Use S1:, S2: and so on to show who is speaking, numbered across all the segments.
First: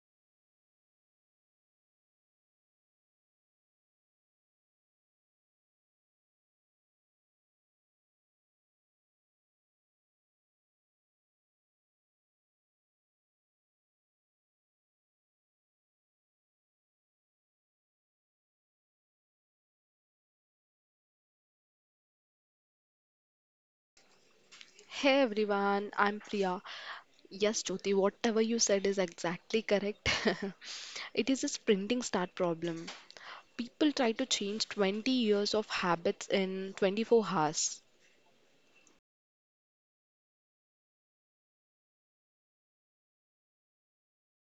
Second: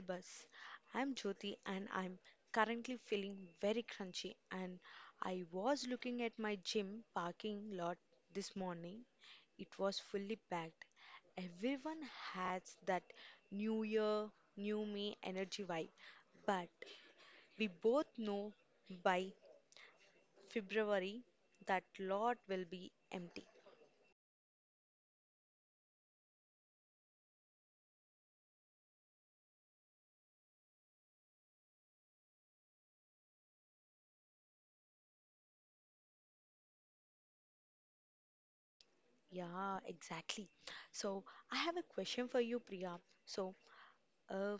S1: Bus. I'm Jyoti and I'm currently feeling very crunchy and I was looking at my gym parking lot this morning. It was fully packed. Everyone has that new year, new me energy vibe, but we both know by February that lot will be empty.
S2: Hey everyone, I'm Priya. Yes, Jyoti, whatever you said is exactly correct. It is a sprinting start problem. People try to change 20 years of habits in 24 hours.
S1: Yeah, exactly. So I have a question for you, Priya. So, Uh,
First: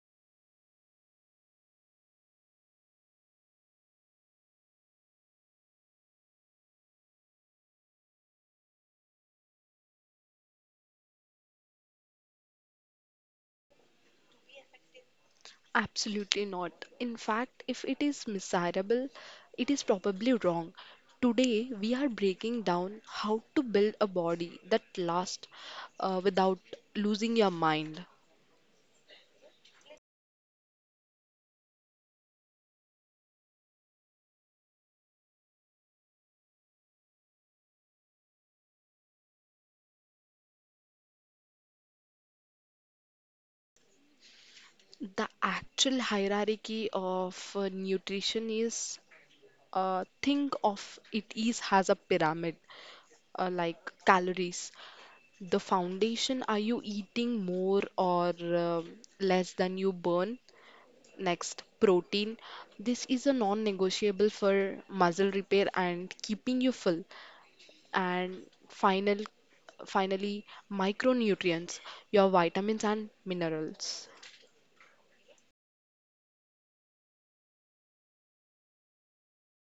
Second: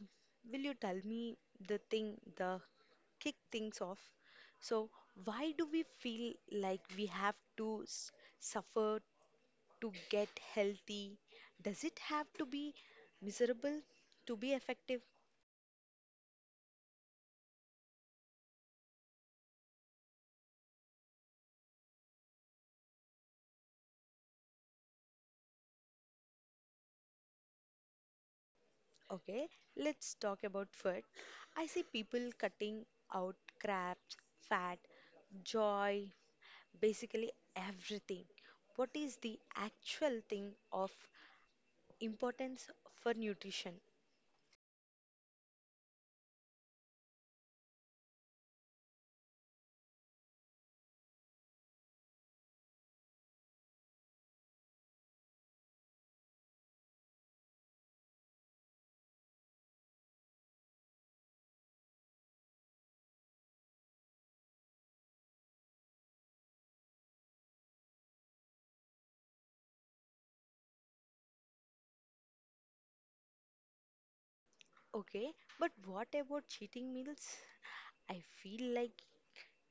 S1: will you tell me the thing, the kick things off? So, why do we feel like we have to suffer to get healthy? Does it have to be miserable to be effective?
S2: Absolutely not. In fact, if it is miserable, it is probably wrong. Today, we are breaking down how to build a body that lasts without losing your mind.
S1: Okay, let's talk about food. I see people cutting out crabs, fat, joy, basically everything. What is the actual thing of importance for nutrition?
S2: The actual hierarchy of nutrition is, think of it is as a pyramid, like calories. The foundation, are you eating more or less than you burn? Next, protein. This is a non-negotiable for muscle repair and keeping you full. And final, finally, micronutrients, your vitamins and minerals.
S1: Okay, but what about cheating meals? I feel like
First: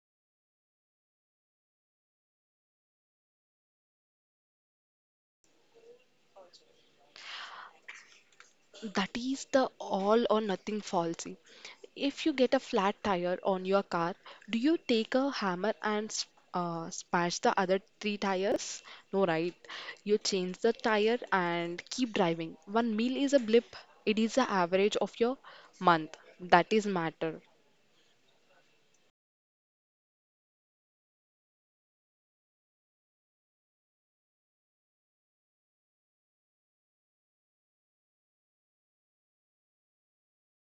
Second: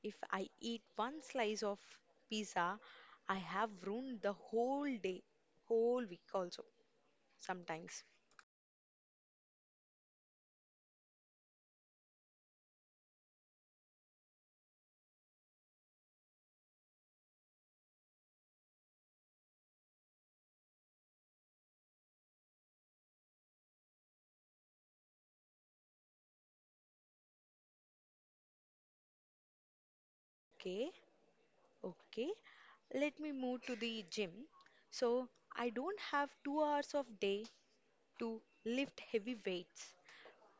S1: if I eat one slice of pizza, I have ruined the whole day, whole week also sometimes.
S2: That is the all or nothing fallacy. If you get a flat tire on your car, do you take a hammer and smash the other three tires? No, right? You change the tire and keep driving. One meal is a blip. It is the average of your month. That is matter.
S1: Okay, okay. Let me move to the gym. So I don't have 2 hours of day to lift heavy weights.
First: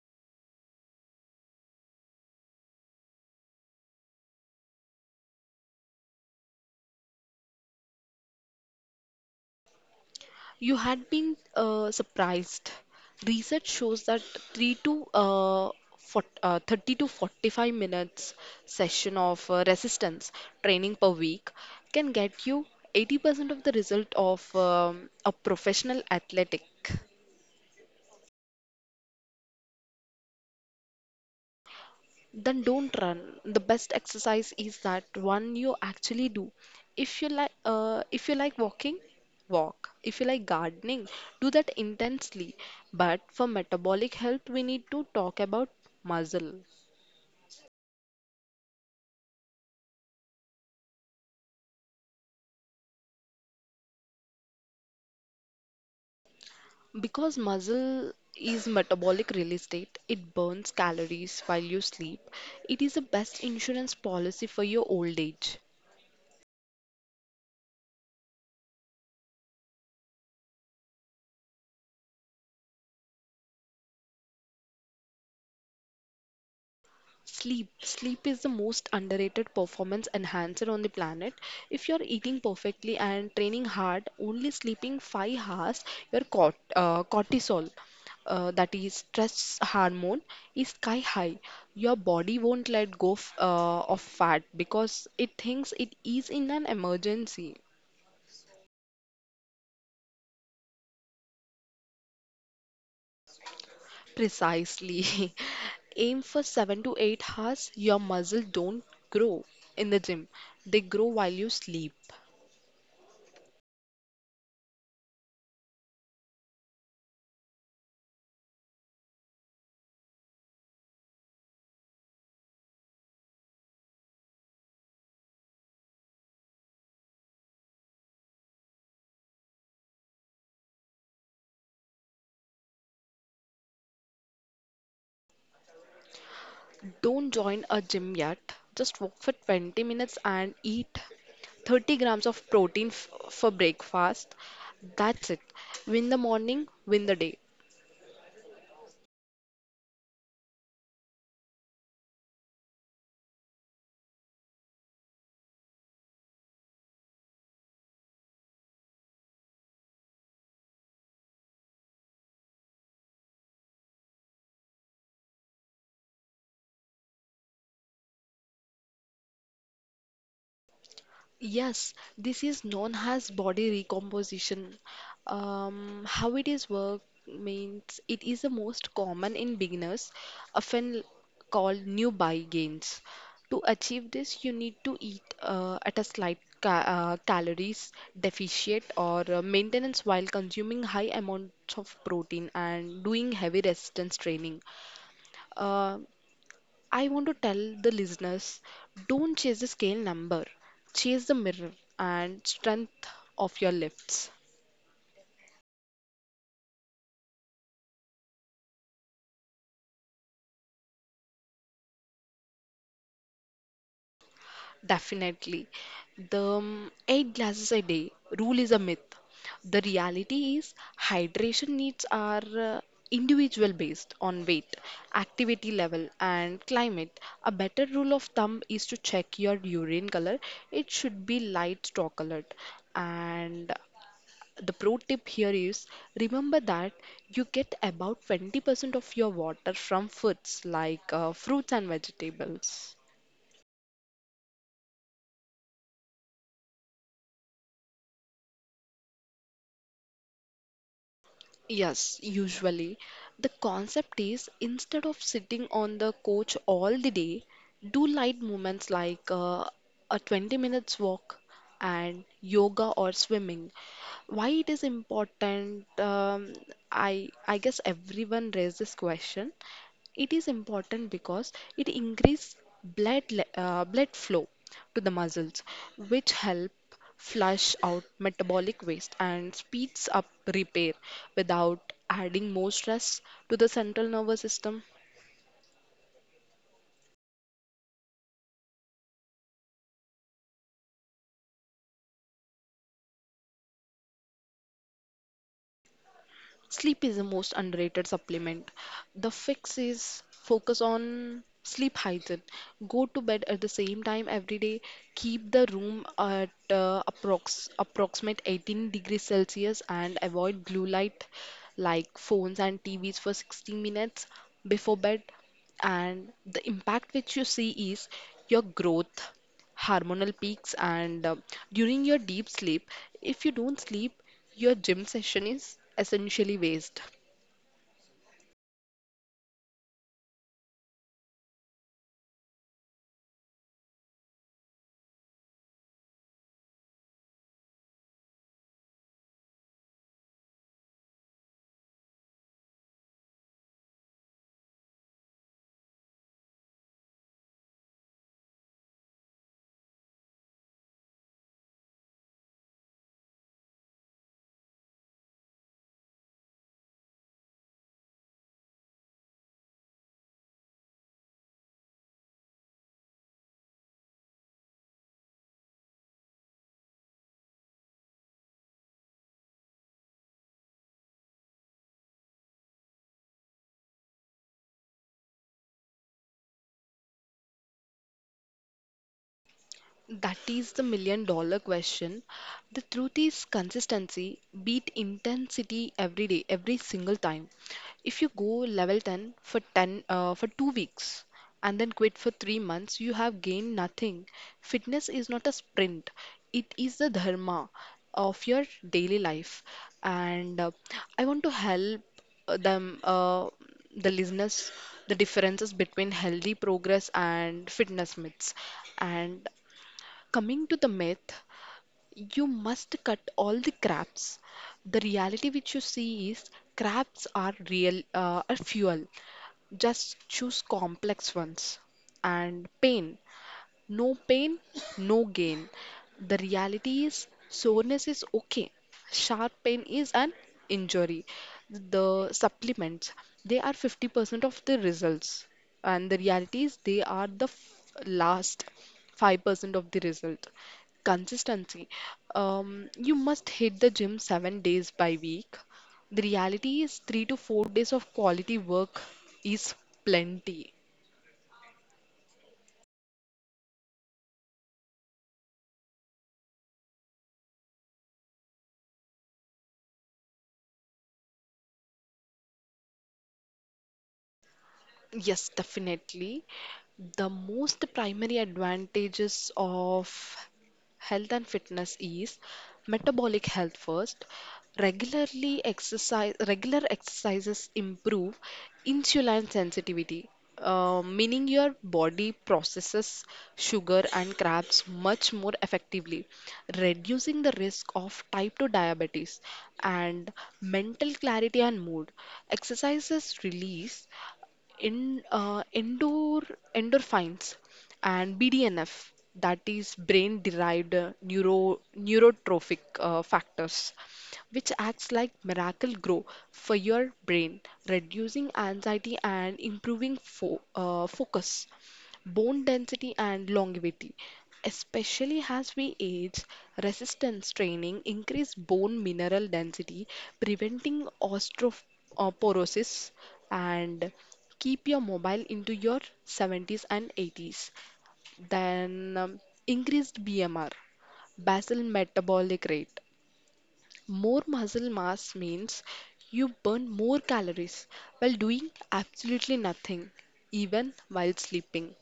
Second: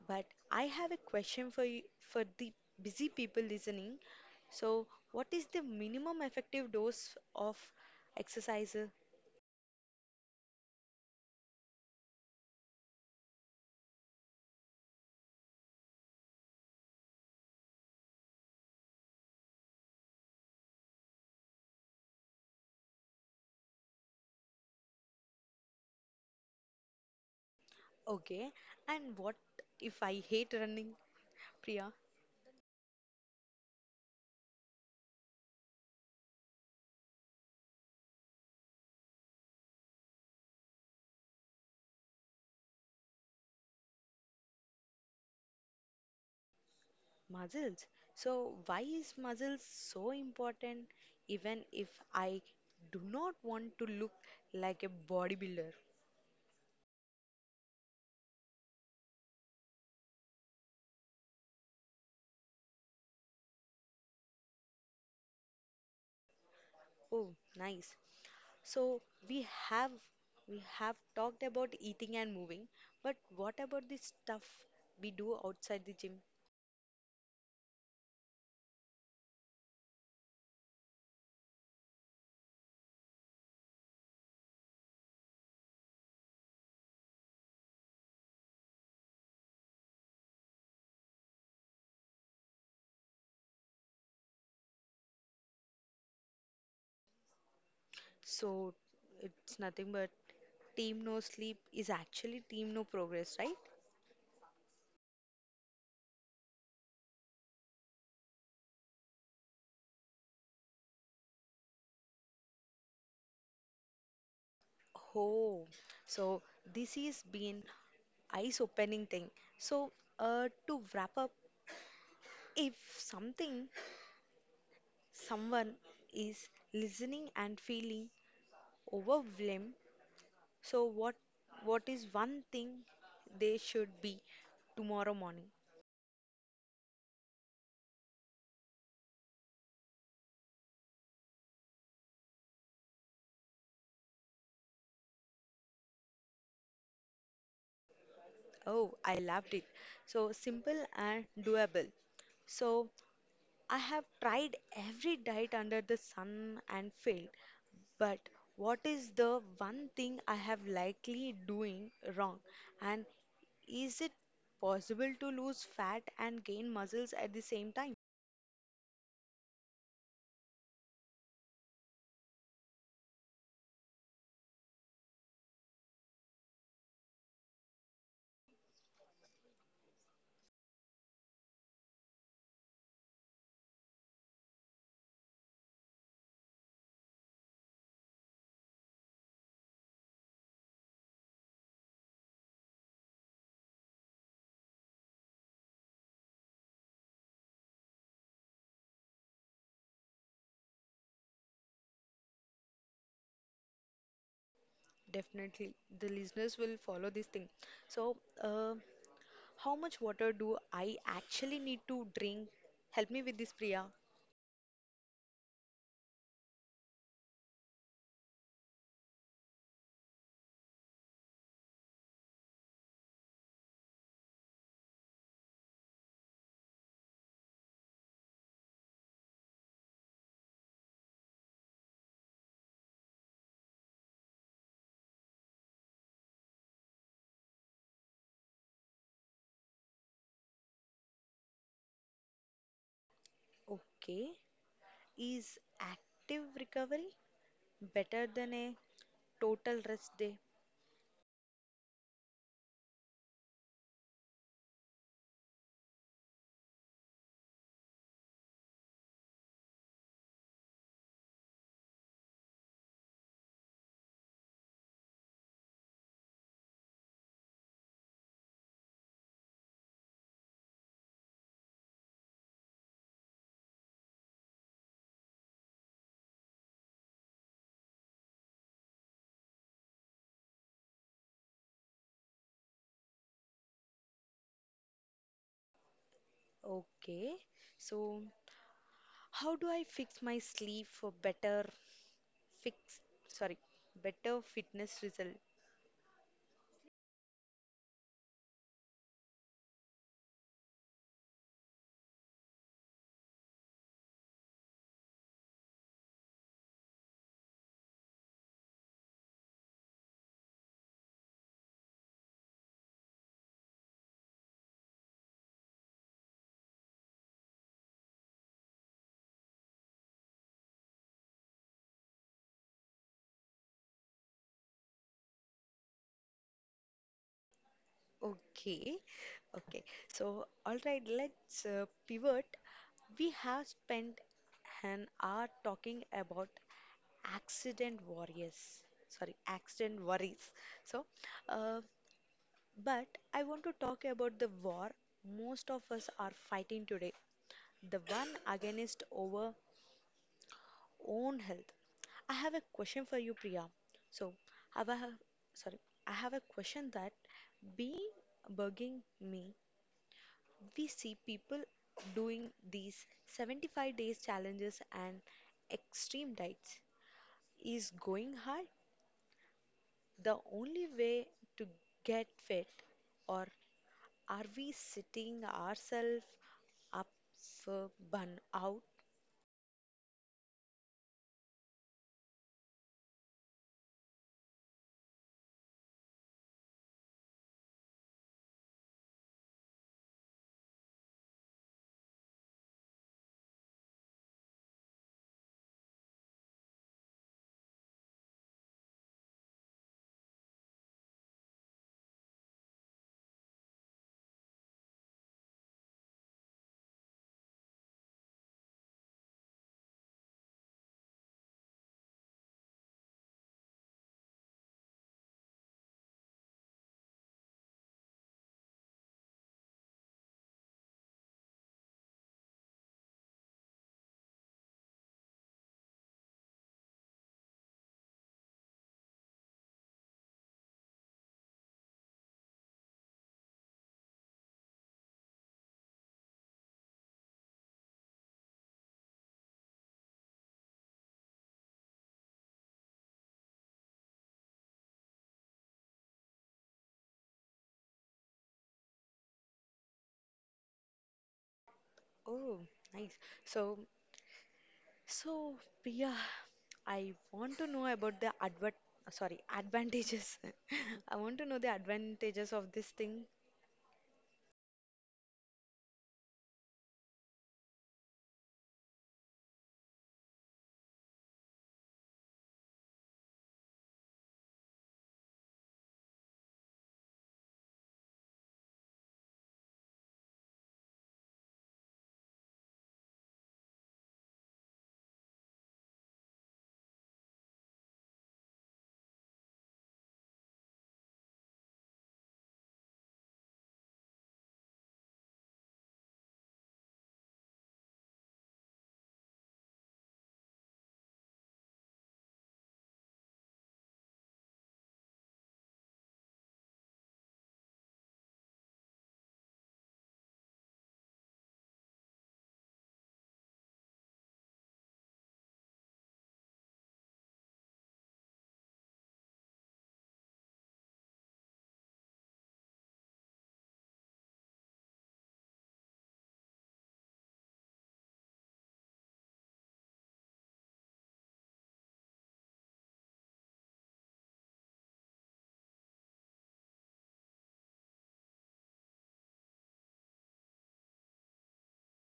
S1: But I have a question for you, for the busy people listening. So what is the minimum effective dose of exercise?
S2: You had been surprised. Research shows that 3 to uh, 40, uh, 30 to 45 minutes session of resistance training per week can get you 80% of the result of a professional athletic.
S1: Okay, and what if I hate running, Priya?
S2: Then don't run. The best exercise is that one you actually do. If you like walking, walk. If you like gardening, do that intensely. But for metabolic health, we need to talk about muscle,
S1: Muscles. So, why is muscles so important even if I do not want to look like a bodybuilder?
S2: because muscle is metabolic real estate. It burns calories while you sleep. It is the best insurance policy for your old age.
S1: Oh, nice. So, we have we have talked about eating and moving, but what about the stuff we do outside the gym?
S2: Sleep. Sleep is the most underrated performance enhancer on the planet. If you're eating perfectly and training hard, only sleeping 5 hours, your cortisol, that is stress hormone, is sky high. Your body won't let go f of fat because it thinks it is in an emergency.
S1: So, it's nothing but team no sleep is actually team no progress, right?
S2: Precisely. Aim for 7 to 8 hours, your muscle don't grow in the gym. They grow while you sleep.
S1: Oh, so this has been eyes opening thing. So, to wrap up, if someone is listening and feeling overwhelmed, so what is one thing they should be tomorrow morning?
S2: Don't join a gym yet. Just walk for 20 minutes and eat 30 grams of protein for breakfast. That's it. Win the morning, win the day.
S1: Oh, I loved it. So simple and doable. So I have tried every diet under the sun and failed. But what is the one thing I have likely doing wrong? And is it possible to lose fat and gain muscles at the same time?
S2: Yes, this is known as body recomposition. How it is work means it is the most common in beginners, often called new buy gains. To achieve this, you need to eat at a slight ca calories deficit or maintenance while consuming high amounts of protein and doing heavy resistance training. Uh, I want to tell the listeners, don't chase the scale number, chase the mirror and strength of your lifts.
S1: Definitely, the listeners will follow this thing. So, uh, how much water do I actually need to drink? Help me with this, Priya.
S2: Definitely. The eight glasses a day rule is a myth. The reality is, hydration needs are individual based on weight, activity level, and climate. A better rule of thumb is to check your urine color, it should be light straw colored, and the pro tip here is, remember that you get about 20% of your water from foods like fruits and vegetables.
S1: Okay, is active recovery better than a total rest day?
S2: Yes, usually. The concept is, instead of sitting on the couch all the day, do light movements like a 20 minutes walk and yoga or swimming. Why it is important? I guess everyone raised this question. It is important because it increases blood flow to the muscles, which help flush out metabolic waste, and speeds up repair without adding more stress to the central nervous system.
S1: Okay, so how do I fix my sleep for better fix, sorry, better fitness result?
S2: Sleep is the most underrated supplement. The fix is focus on sleep hygiene. Go to bed at the same time every day. Keep the room at approximate 18 degrees Celsius and avoid blue light like phones and TVs for 60 minutes before bed. And the impact which you see is your growth hormonal peaks, and during your deep sleep if you don't sleep your gym session is essentially waste.
S1: Okay, okay. So all right, let's pivot. We have spent an hour talking about accident warriors, sorry, accident worries. So, uh, but I want to talk about the war most of us are fighting today, the one against our own health. I have a question for you, Priya. So, have I have, sorry, I have a question that being bugging me. We see people doing these 75 days challenges and extreme diets. Is going hard the only way to get fit, or are we setting ourselves up for burnout?
S2: That is the million dollar question. The truth is consistency beat intensity every day, every single time. If you go level 10 for 10 uh, for 2 weeks and then quit for 3 months, you have gained nothing. Fitness is not a sprint. It is the dharma of your daily life. And I want to help uh, them uh, the listeners the differences between healthy progress and fitness myths, and coming to the myth, you must cut all the crabs. The reality which you see is are fuel. Just choose complex ones. And pain. No pain, no gain. The reality is, soreness is okay. Sharp pain is an injury. The supplements, they are 50% of the results. And the reality is, they are the last 5% of the result. Consistency. You must hit the gym 7 days by week. The reality is, 3 to 4 days of quality work is plenty.
S1: Oh, nice. So, So, Priya, I want to know about the advert, sorry, advantages. I want to know the advantages of this thing.
S2: Yes, definitely. The most primary advantages of health and fitness is metabolic health first. Regular exercises improve insulin sensitivity, meaning your body processes sugar and carbs much more effectively, reducing the risk of type 2 diabetes and mental clarity and mood. Exercises release in endor endorphins and BDNF, that is brain-derived neurotrophic factors, which acts like miracle grow for your brain, reducing anxiety and improving fo focus, bone density and longevity. Especially as we age, resistance training increase bone mineral density, preventing osteoporosis and keep your mobile into your 70s and 80s. Then increased BMR, basal metabolic rate. More muscle mass means you burn more calories while doing absolutely nothing, even while sleeping.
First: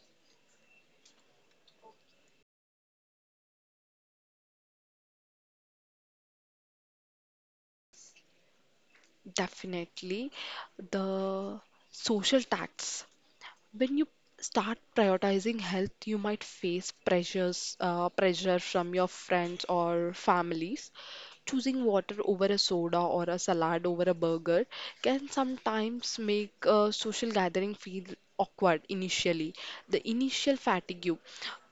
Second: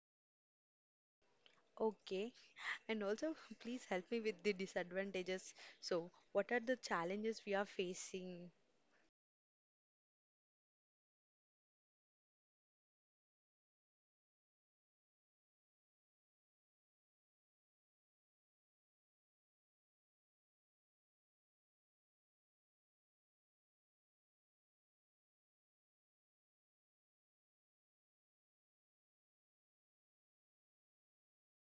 S1: Okay. And also, please help me with the disadvantages. So, what are the challenges we are facing?
S2: Definitely. The social tax. When you start prioritizing health, you might face pressure from your friends or families. Choosing water over a soda or a salad over a burger can sometimes make a social gathering feel awkward initially. The initial fatigue,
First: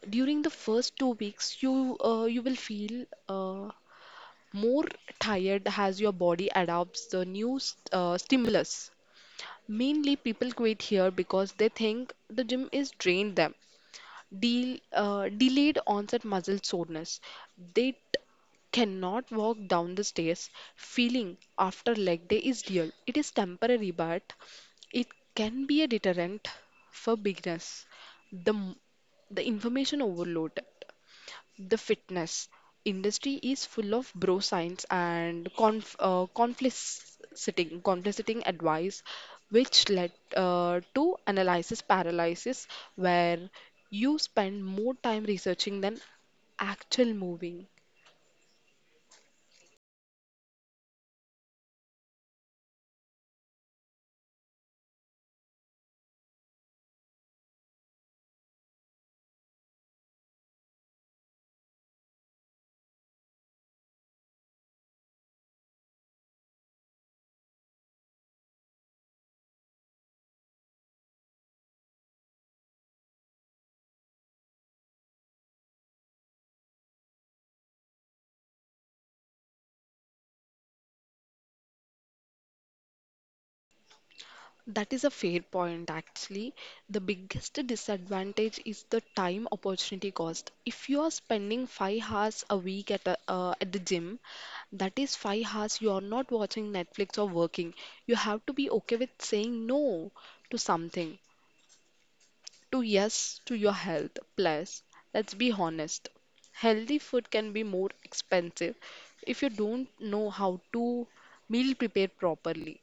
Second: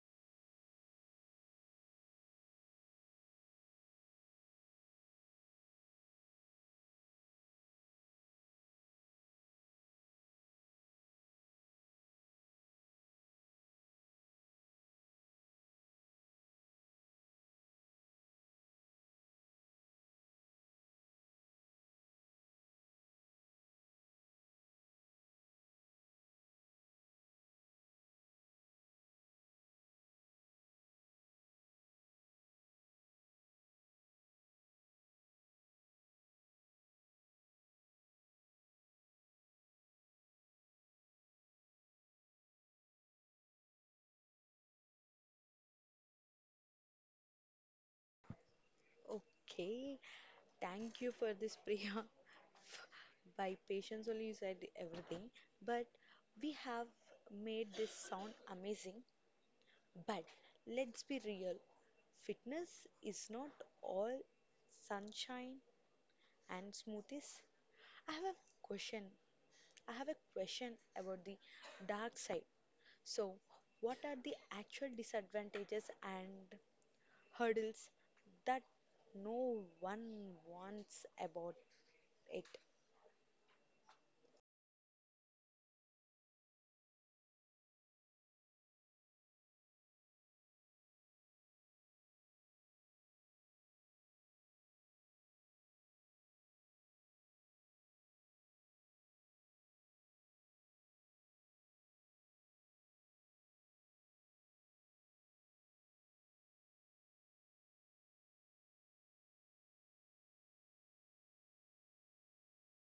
S2: during the first 2 weeks you you will feel more tired as your body adopts the new stimulus. Mainly, people quit here because they think the gym is drained them. Delayed onset muscle soreness. They t- cannot walk down the stairs. Feeling after leg day is real. It is temporary, but it can be a deterrent for beginners. The m- the information overload. The fitness industry is full of bro science and conflicting advice, which led to analysis paralysis, where you spend more time researching than actual moving.
S1: Okay. Thank you for this, Priya. By patience only you said everything, but we have made this sound amazing. But let's be real, fitness is not all sunshine and smoothies. I have a question. I have a question about the dark side. So, what are the actual disadvantages and hurdles that no one wants about it?
S2: That is a fair point, actually. The biggest disadvantage is the time opportunity cost. If you are spending 5 hours a week at the gym, that is 5 hours you are not watching Netflix or working. You have to be okay with saying no to something, to yes to your health. Plus, let's be honest, healthy food can be more expensive if you don't know how to meal prepare properly.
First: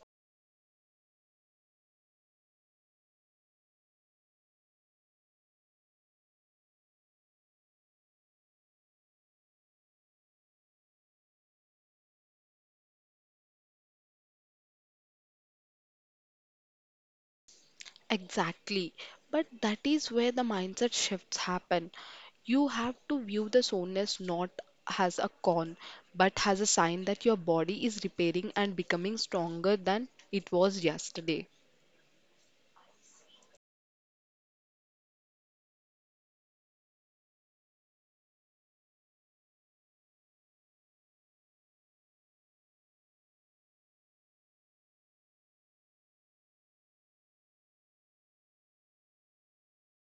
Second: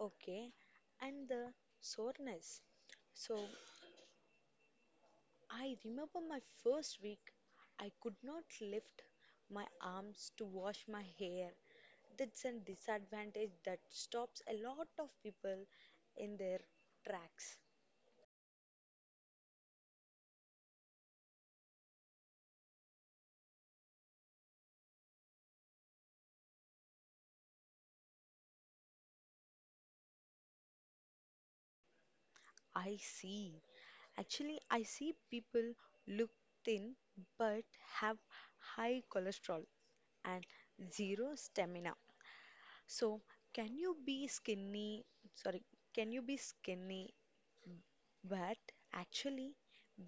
S1: Okay, and the soreness. So, I remember my first week, I could not lift my arms to wash my hair. That's a disadvantage that stops a lot of people in their tracks.
S2: Exactly. But that is where the mindset shifts happen. You have to view the soreness not as a con, but as a sign that your body is repairing and becoming stronger than it was yesterday.
S1: I see. Actually, I see people look thin but have high cholesterol and zero stamina. So, can you be skinny? Sorry, can you be skinny but actually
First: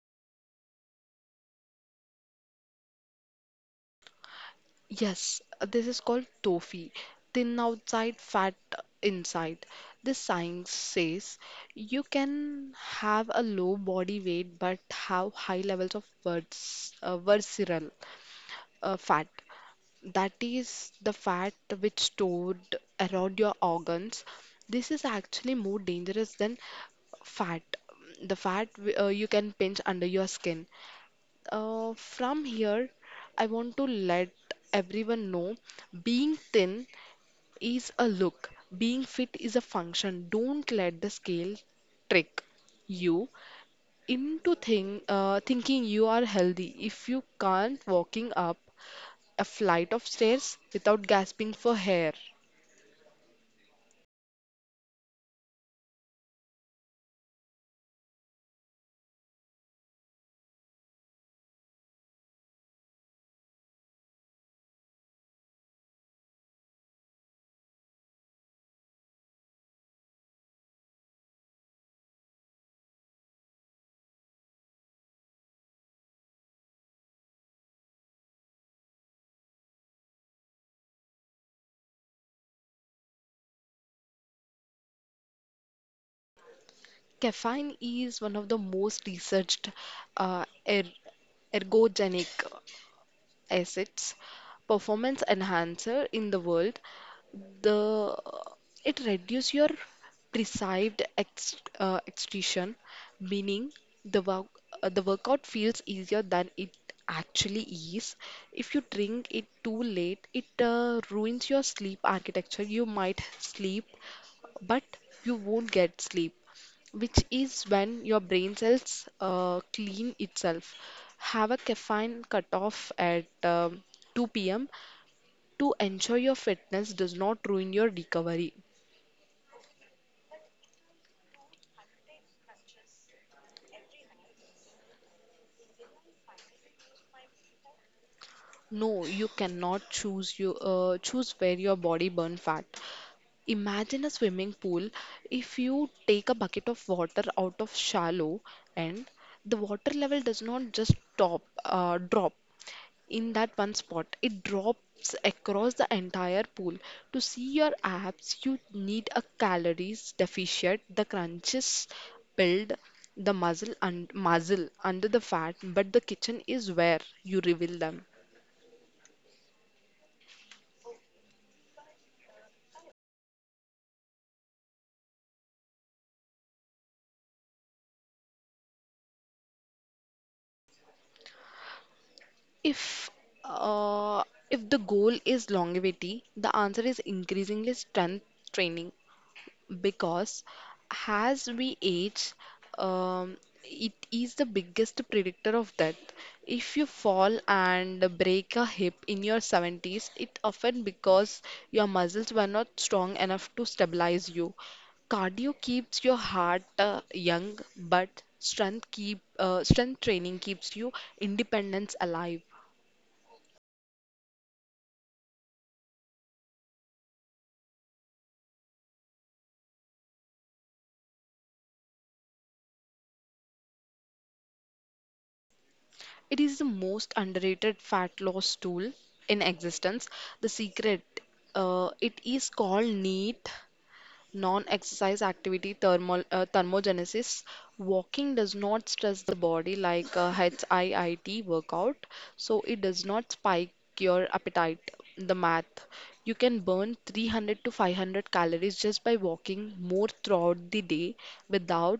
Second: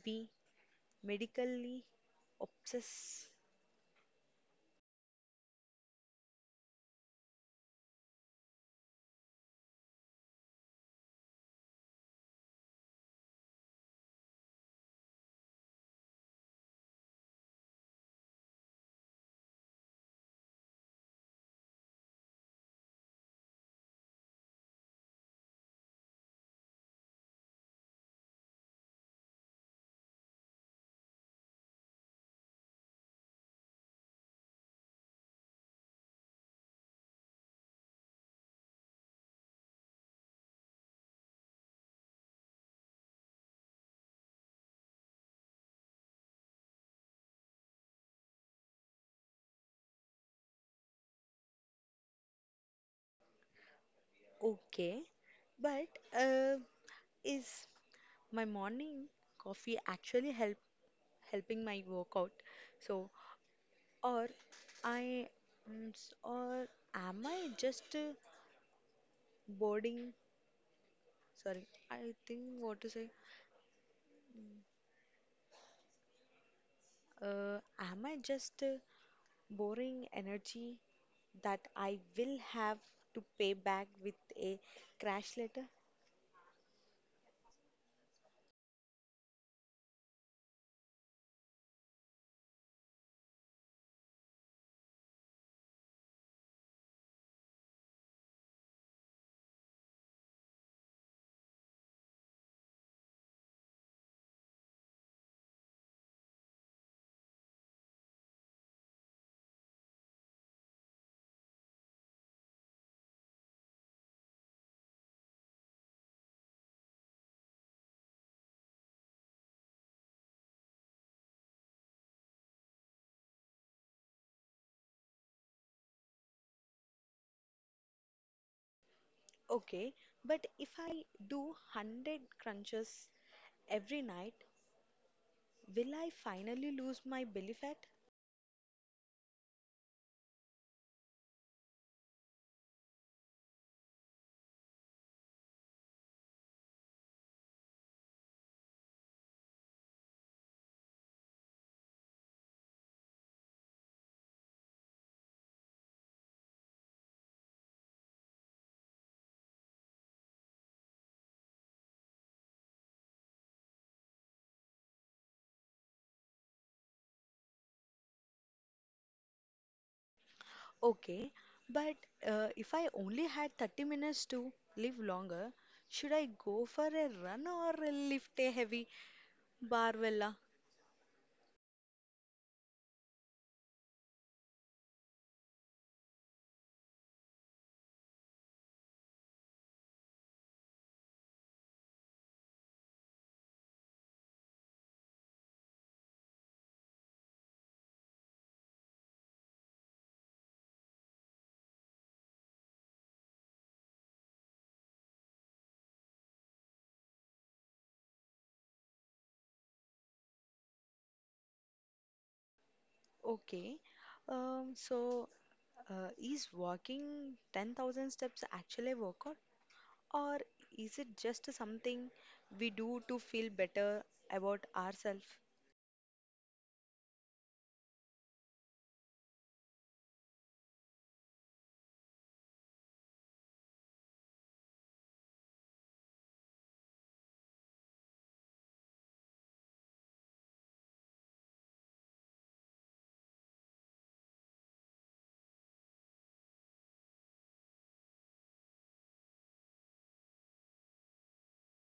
S1: be medically obsessed?
S2: Yes, this is called tofi. Thin outside, fat inside. This science says you can have a low body weight but have high levels of visceral fat. That is the fat which stored around your organs. This is actually more dangerous than fat. The fat you can pinch under your skin. From here, I want to let everyone know, being thin is a look, being fit is a function. Don't let the scale trick you into thinking you are healthy if you can't walking up a flight of stairs without gasping for air.
S1: Okay, but uh, is my morning coffee actually helping my workout? So, or I mm, s- or am I just boarding? Sorry, I think what to say. Am I just boring energy that I will have to pay back with a crash letter?
S2: Caffeine is one of the most researched uh, er ergogenic as its performance enhancer in the world. The it reduces your perceived extinction, meaning the work the workout feels easier than it actually is. If you drink it too late, it ruins your sleep architecture. You might sleep, but you won't get sleep, which is when your brain cells clean itself. Have a caffeine cutoff at 2 p.m. to ensure your fitness does not ruin your recovery.
S1: Okay, but if I do 100 crunches every night, will I finally lose my belly fat?
S2: No, you cannot choose where your body burn fat. Imagine a swimming pool. If you take a bucket of water out of shallow, and the water level does not just top drop in that one spot. It drops across the entire pool. To see your abs, you need a calories deficient. The crunches build the muscle and muscle under the fat, but the kitchen is where you reveal them.
S1: Okay, but if I only had 30 minutes to live longer, should I go for a run or a lift a heavy barbella?
S2: If uh, if the goal is longevity, the answer is increasingly strength training because as we age, um, it is the biggest predictor of death. If you fall and break a hip in your 70s, it often because your muscles were not strong enough to stabilize you. Cardio keeps your heart young, but strength training keeps you independence alive.
S1: Okay, so is walking 10,000 steps actually a workout, or is it just something we do to feel better about ourselves?
S2: It is the most underrated fat loss tool in existence. The secret, it is called NEAT, non-exercise activity thermogenesis. Walking does not stress the body like a HIIT workout, so it does not spike your appetite. The math, you can burn 300 to 500 calories just by walking more throughout the day without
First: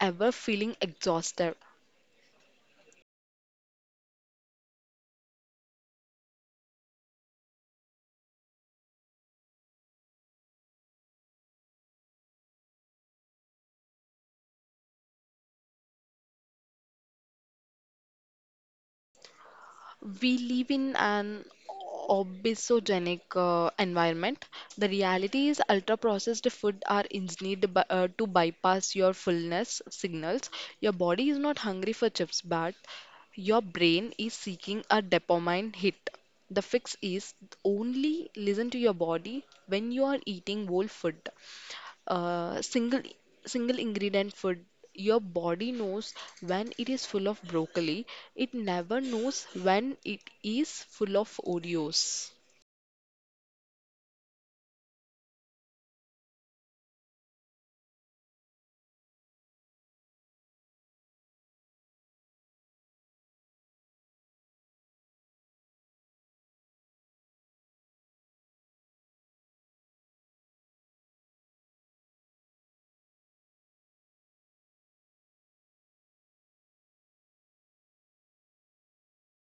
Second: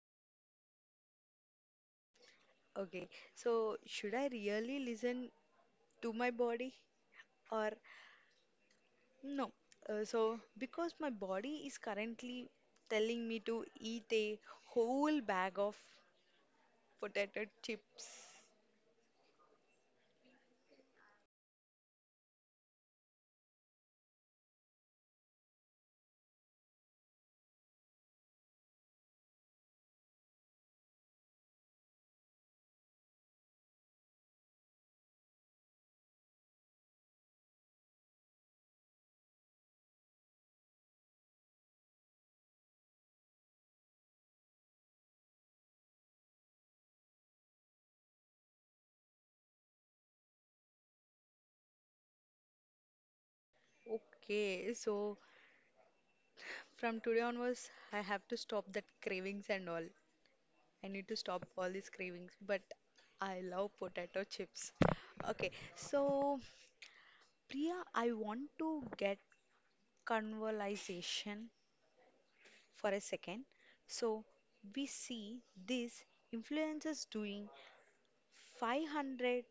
S2: ever feeling exhausted.
S1: Okay, so should I really listen to my body or no? So, because my body is currently telling me to eat a whole bag of potato chips.
S2: We live in an obesogenic environment. The reality is, ultra processed food are engineered to bypass your fullness signals. Your body is not hungry for chips, but your brain is seeking a dopamine hit. The fix is only listen to your body when you are eating whole food. Uh, single single ingredient food. Your body knows when it is full of broccoli. It never knows when it is full of Oreos.
S1: Okay, so from today onwards, I have to stop that cravings and all. I need to stop all these cravings, but I love potato chips. Okay, so Priya, I want to get conversation for a second. So we see these influencers doing 500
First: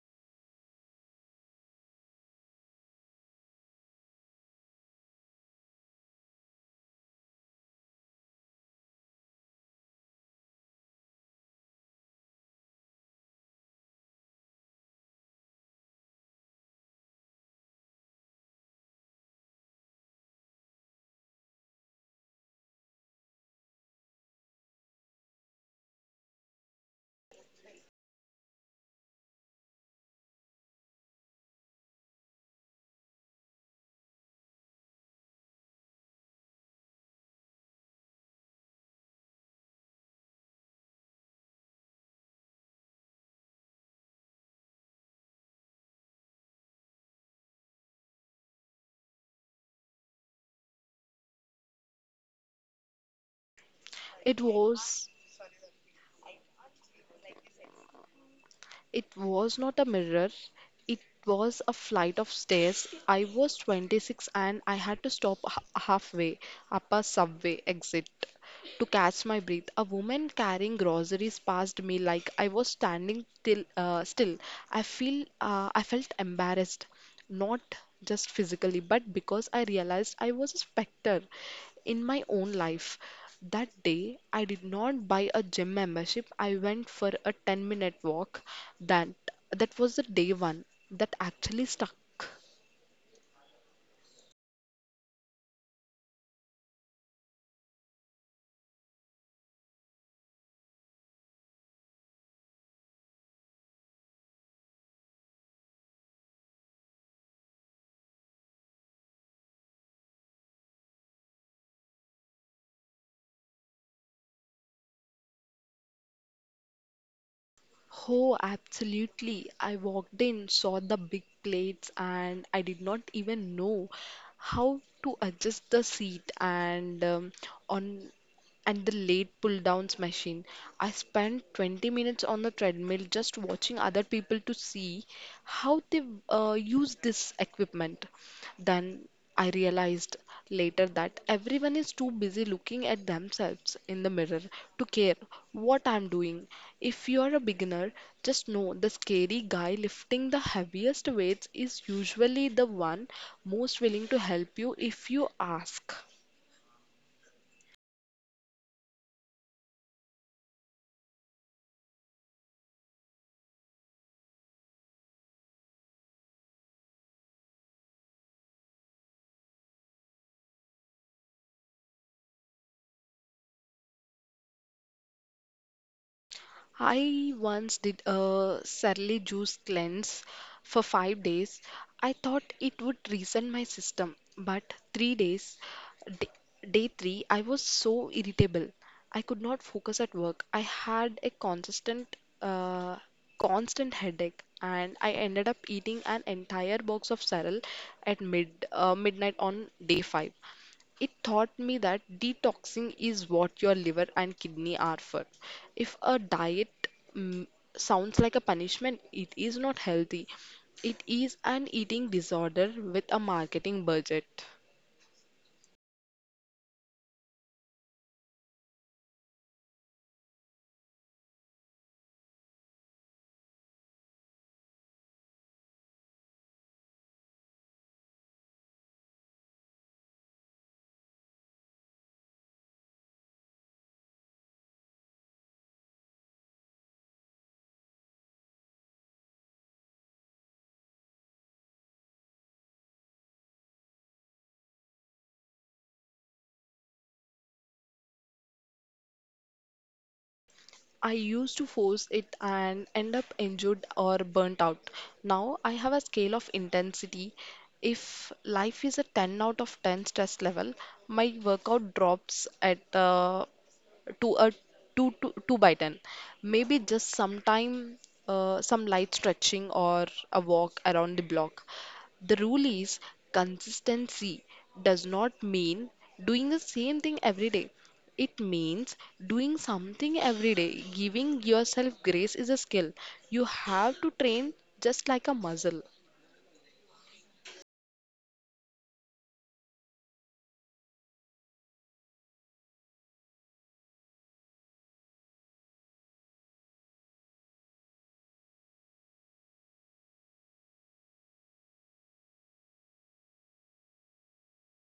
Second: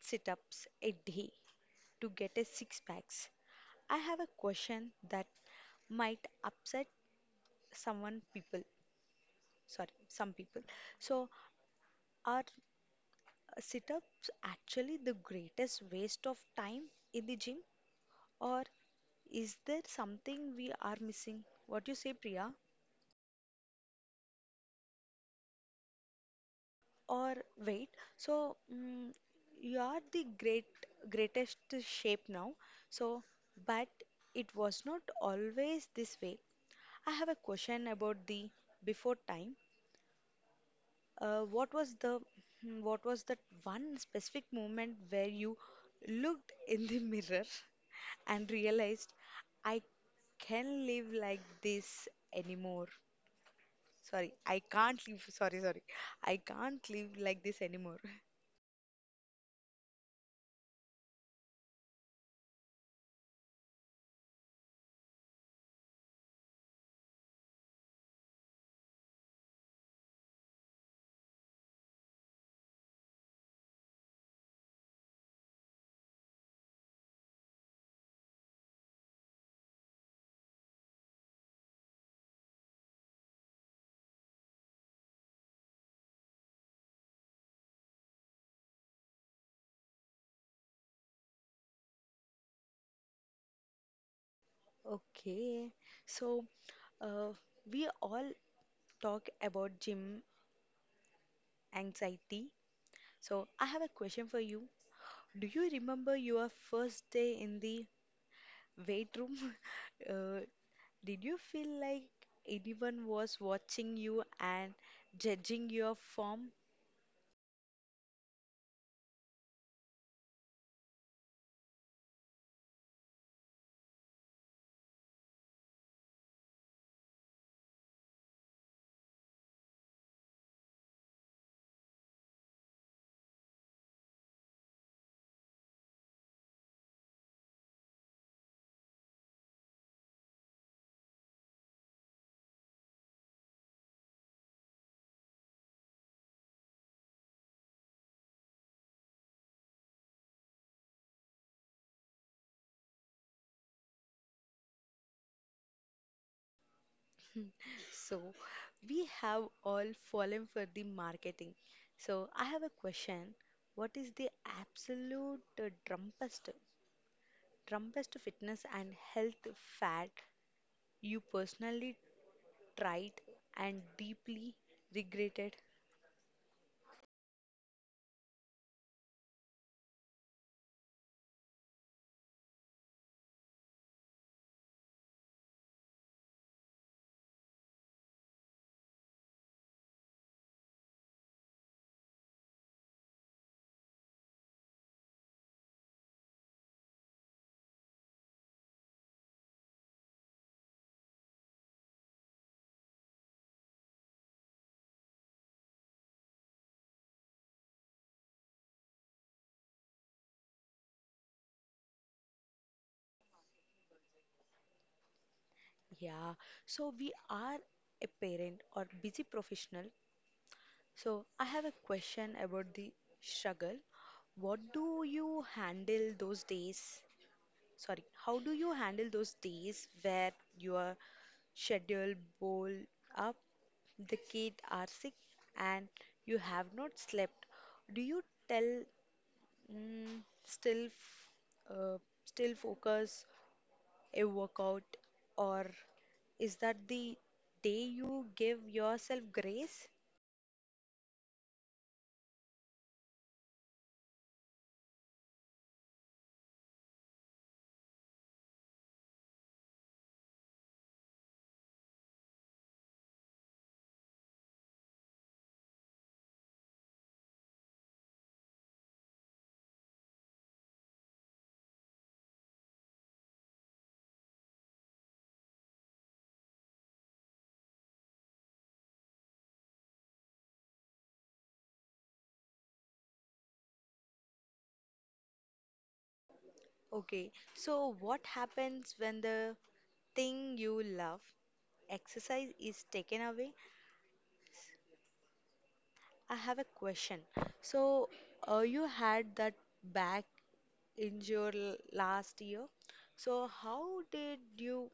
S1: sit ups a day to get a six packs. I have a question that might upset someone people, sorry, some people. So are sit ups actually the greatest waste of time in the gym, or is there something we are missing? What do you say, Priya? Or wait, so you are the greatest shape now. So, but it was not always this way. I have a question about the before time. What was the what was that one specific moment where you looked in the mirror and realized I can live like this anymore. Sorry,
S2: It
S1: I can't
S2: was.
S1: live. Sorry, sorry. I can't live like this anymore.
S2: It was not a mirror, it was a flight of stairs. I was 26 and I had to stop halfway up a subway exit to catch my breath. A woman carrying groceries passed me like I was still. I felt embarrassed not just physically, but because I realized I was a specter in my own life. That day, I did not buy a gym membership. I went for a 10-minute minute walk. That that was the day one that actually stuck.
S1: Okay, so uh, we all talk about gym anxiety. So I have a question for you. Do you remember your first day in the weight room? Uh, did you feel like anyone was watching you and judging your form?
S2: Oh, absolutely. I walked in, saw the big plates, and I did not even know how to adjust the seat and on and the late pull downs machine. I spent 20 minutes on the treadmill just watching other people to see how they use this equipment. Then I realized later that everyone is too busy looking at themselves in the mirror to care what I'm doing. If you are a beginner, just know the scary guy lifting the heaviest weights is usually the one most willing to help you if you ask.
S1: So we have all fallen for the marketing. So I have a question. What is the absolute drumpest, Trumpest fitness and health fad you personally tried and deeply regretted?
S2: I once did a surly juice cleanse for 5 days. I thought it would reset my system, but d- day three, I was so irritable. I could not focus at work. I had a uh, constant headache, and I ended up eating an entire box of cereal at midnight on day five. It taught me that detoxing is what your liver and kidney are for. If a diet mm, sounds like a punishment, it is not healthy. It is an eating disorder with a marketing budget.
S1: Yeah, so we are a parent or busy professional. So I have a question about the struggle. What do you handle those days? Sorry, how do you handle those days where your schedule bowl up, the kid are sick, and you have not slept? Do you tell, Mm, still, f- uh, still focus a workout, or is that the day you give yourself grace?
S2: I used to force it and end up injured or burnt out. Now I have a scale of intensity. If life is a 10 out of 10 stress level, my workout drops at to a 2 to 2 by 10, maybe just some light stretching or a walk around the block. The rule is consistency does not mean doing the same thing every day, it means doing something every day. Giving yourself grace is a skill you have to train, just like a muscle.
S1: Okay, so what happens when the thing you love, exercise, is taken away? I have a question. So, you had that back injury last year. So, how did you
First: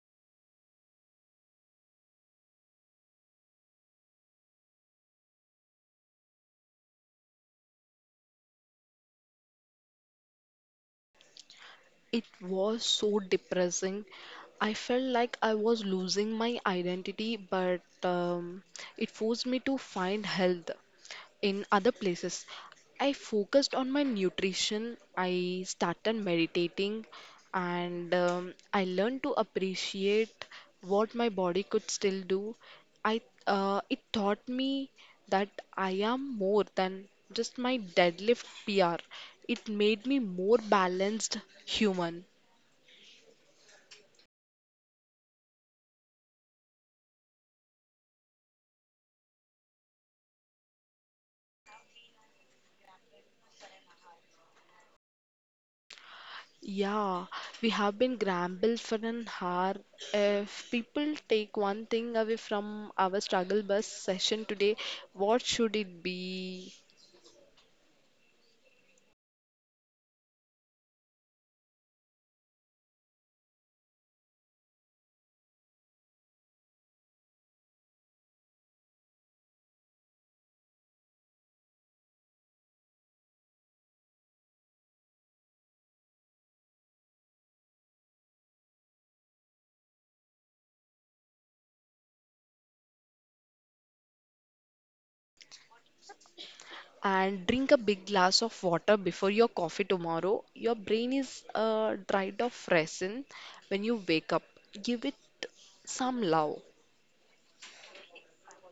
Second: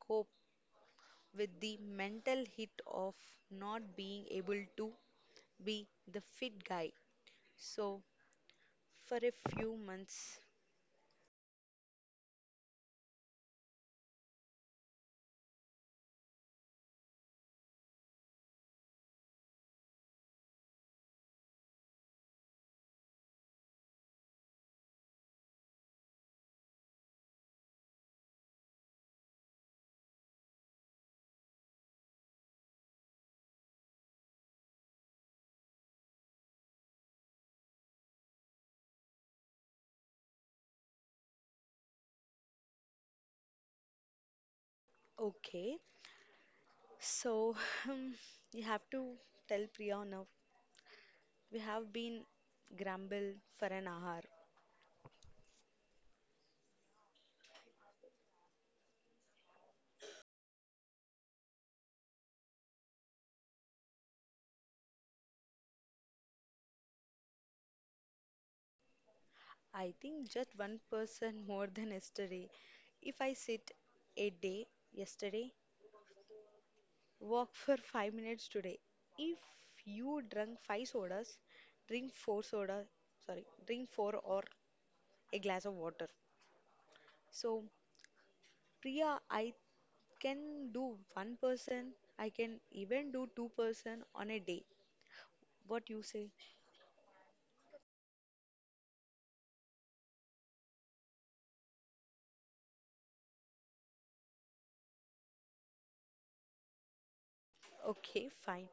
S1: cope with the mental hit of not being able to be the fit guy? So, for a few months,
S2: It was so depressing. I felt like I was losing my identity, but it forced me to find health in other places. I focused on my nutrition, I started meditating, and I learned to appreciate what my body could still do. I It taught me that I am more than just my deadlift PR. It made me more balanced human.
S1: okay. So, um, you have to tell Priya now. We have been grumble for an hour.
S2: Yeah, we have been grumbled for an hour. If people take one thing away from our struggle bus session today, what should it be?
S1: I think just one person more than yesterday. If I sit a day yesterday, walk for 5 minutes today. If you drink five sodas, drink four soda, sorry, drink four or a glass of water. So, Priya, I can do one person, I can even do two person on a day. What you say?
S2: And drink a big glass of water before your coffee tomorrow. Your brain is dried of resin when you wake up. Give it some love.
S1: Okay, fine.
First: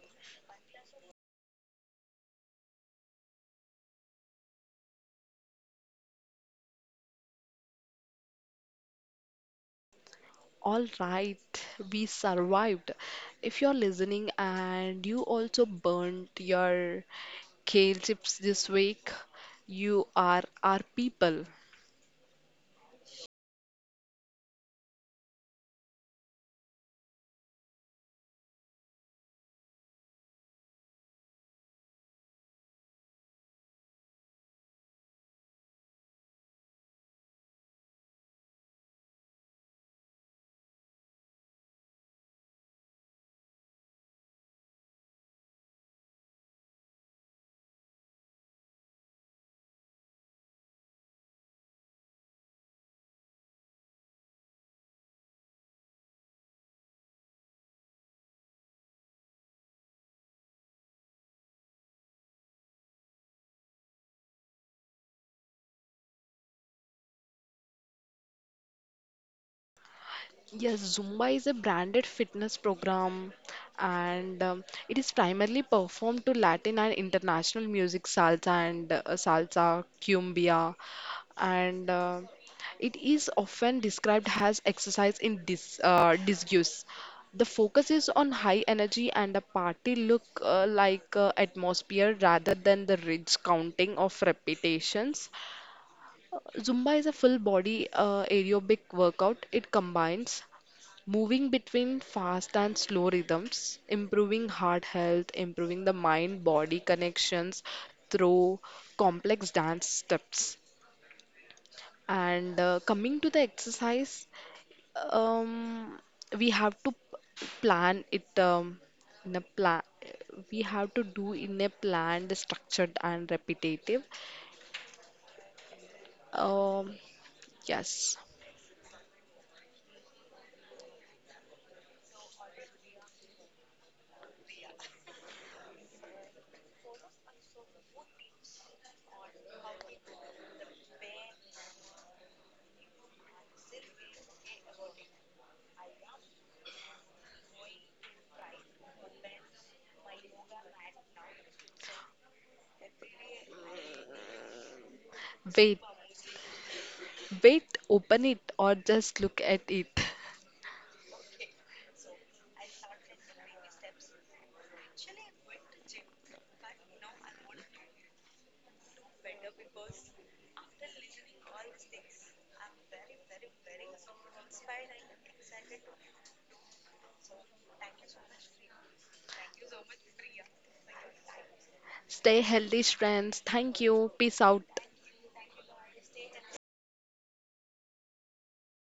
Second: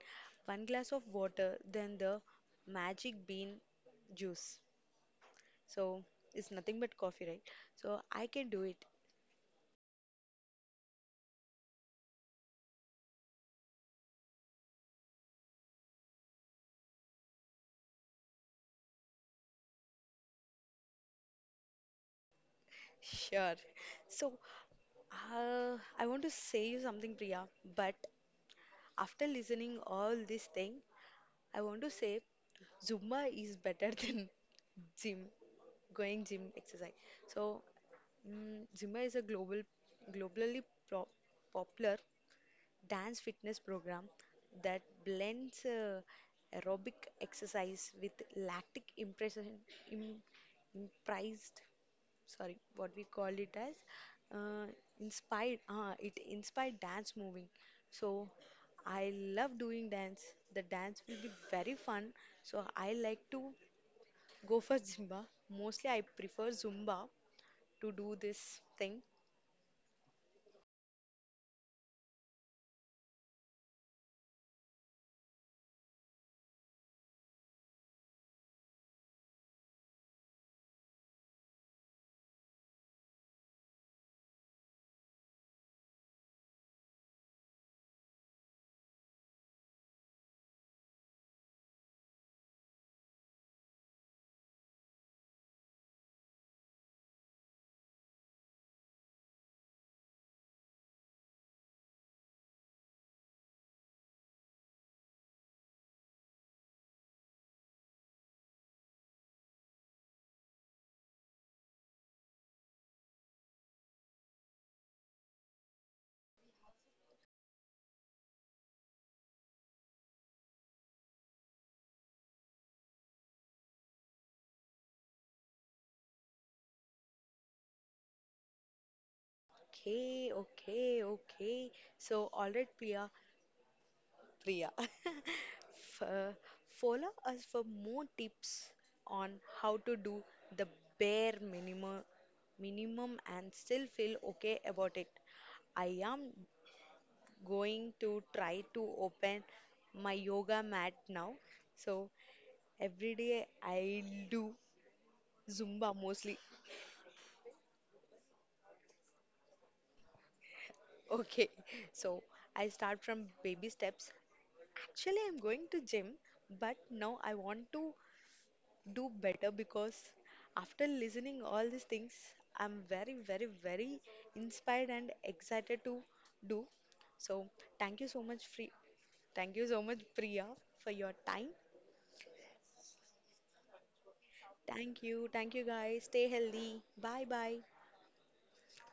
S1: One glass of water, then the magic bean juice. So, it's nothing but coffee, right? So, I can do it.
S2: All right, we survived. If you're listening and you also burnt your kale chips this week, you are our people.
S1: Sure. So, I want to say you something, Priya, but after listening all this thing, I want to say Zumba is better than gym, going gym exercise. So Zumba is a globally pro- popular dance fitness program that blends aerobic exercise with lactic impression, Im- impressed, sorry, what we called it as uh, inspired. It inspired dance moving. So I love doing dance. The dance will be very fun. So I like to go for Zumba. Mostly I prefer Zumba to do this thing.
S2: Yes, Zumba is a branded fitness program and it is primarily performed to Latin and international music, salsa, cumbia, and it is often described as exercise in disguise. The focus is on high energy and a party look like atmosphere rather than the ridge counting of repetitions. Zumba is a full body aerobic workout. It combines moving between fast and slow rhythms, improving heart health, improving the mind body connections through complex dance steps. And coming to the exercise, um, we have to plan it in a plan. We have to do in a planned, structured, and repetitive. Um, yes.
S1: Okay, okay, okay. So all right, Priya. Priya. F- follow us for more tips on how to do the bare minimum and still feel okay about it. I am going to try to open my yoga mat now. So every day I do
S2: Wait,
S1: Zumba mostly.
S2: wait, open it or just look at it.
S1: Okay. So I start from baby steps. Actually, I'm going to gym, but now I want to do better because after listening all these things, I'm very, very, very inspired and excited to do. So thank you so much, free, thank you so much, Priya, for your time.
S2: Stay healthy, friends. Thank you. Peace out.
S1: Thank you. Thank you, guys. Stay healthy. Bye bye.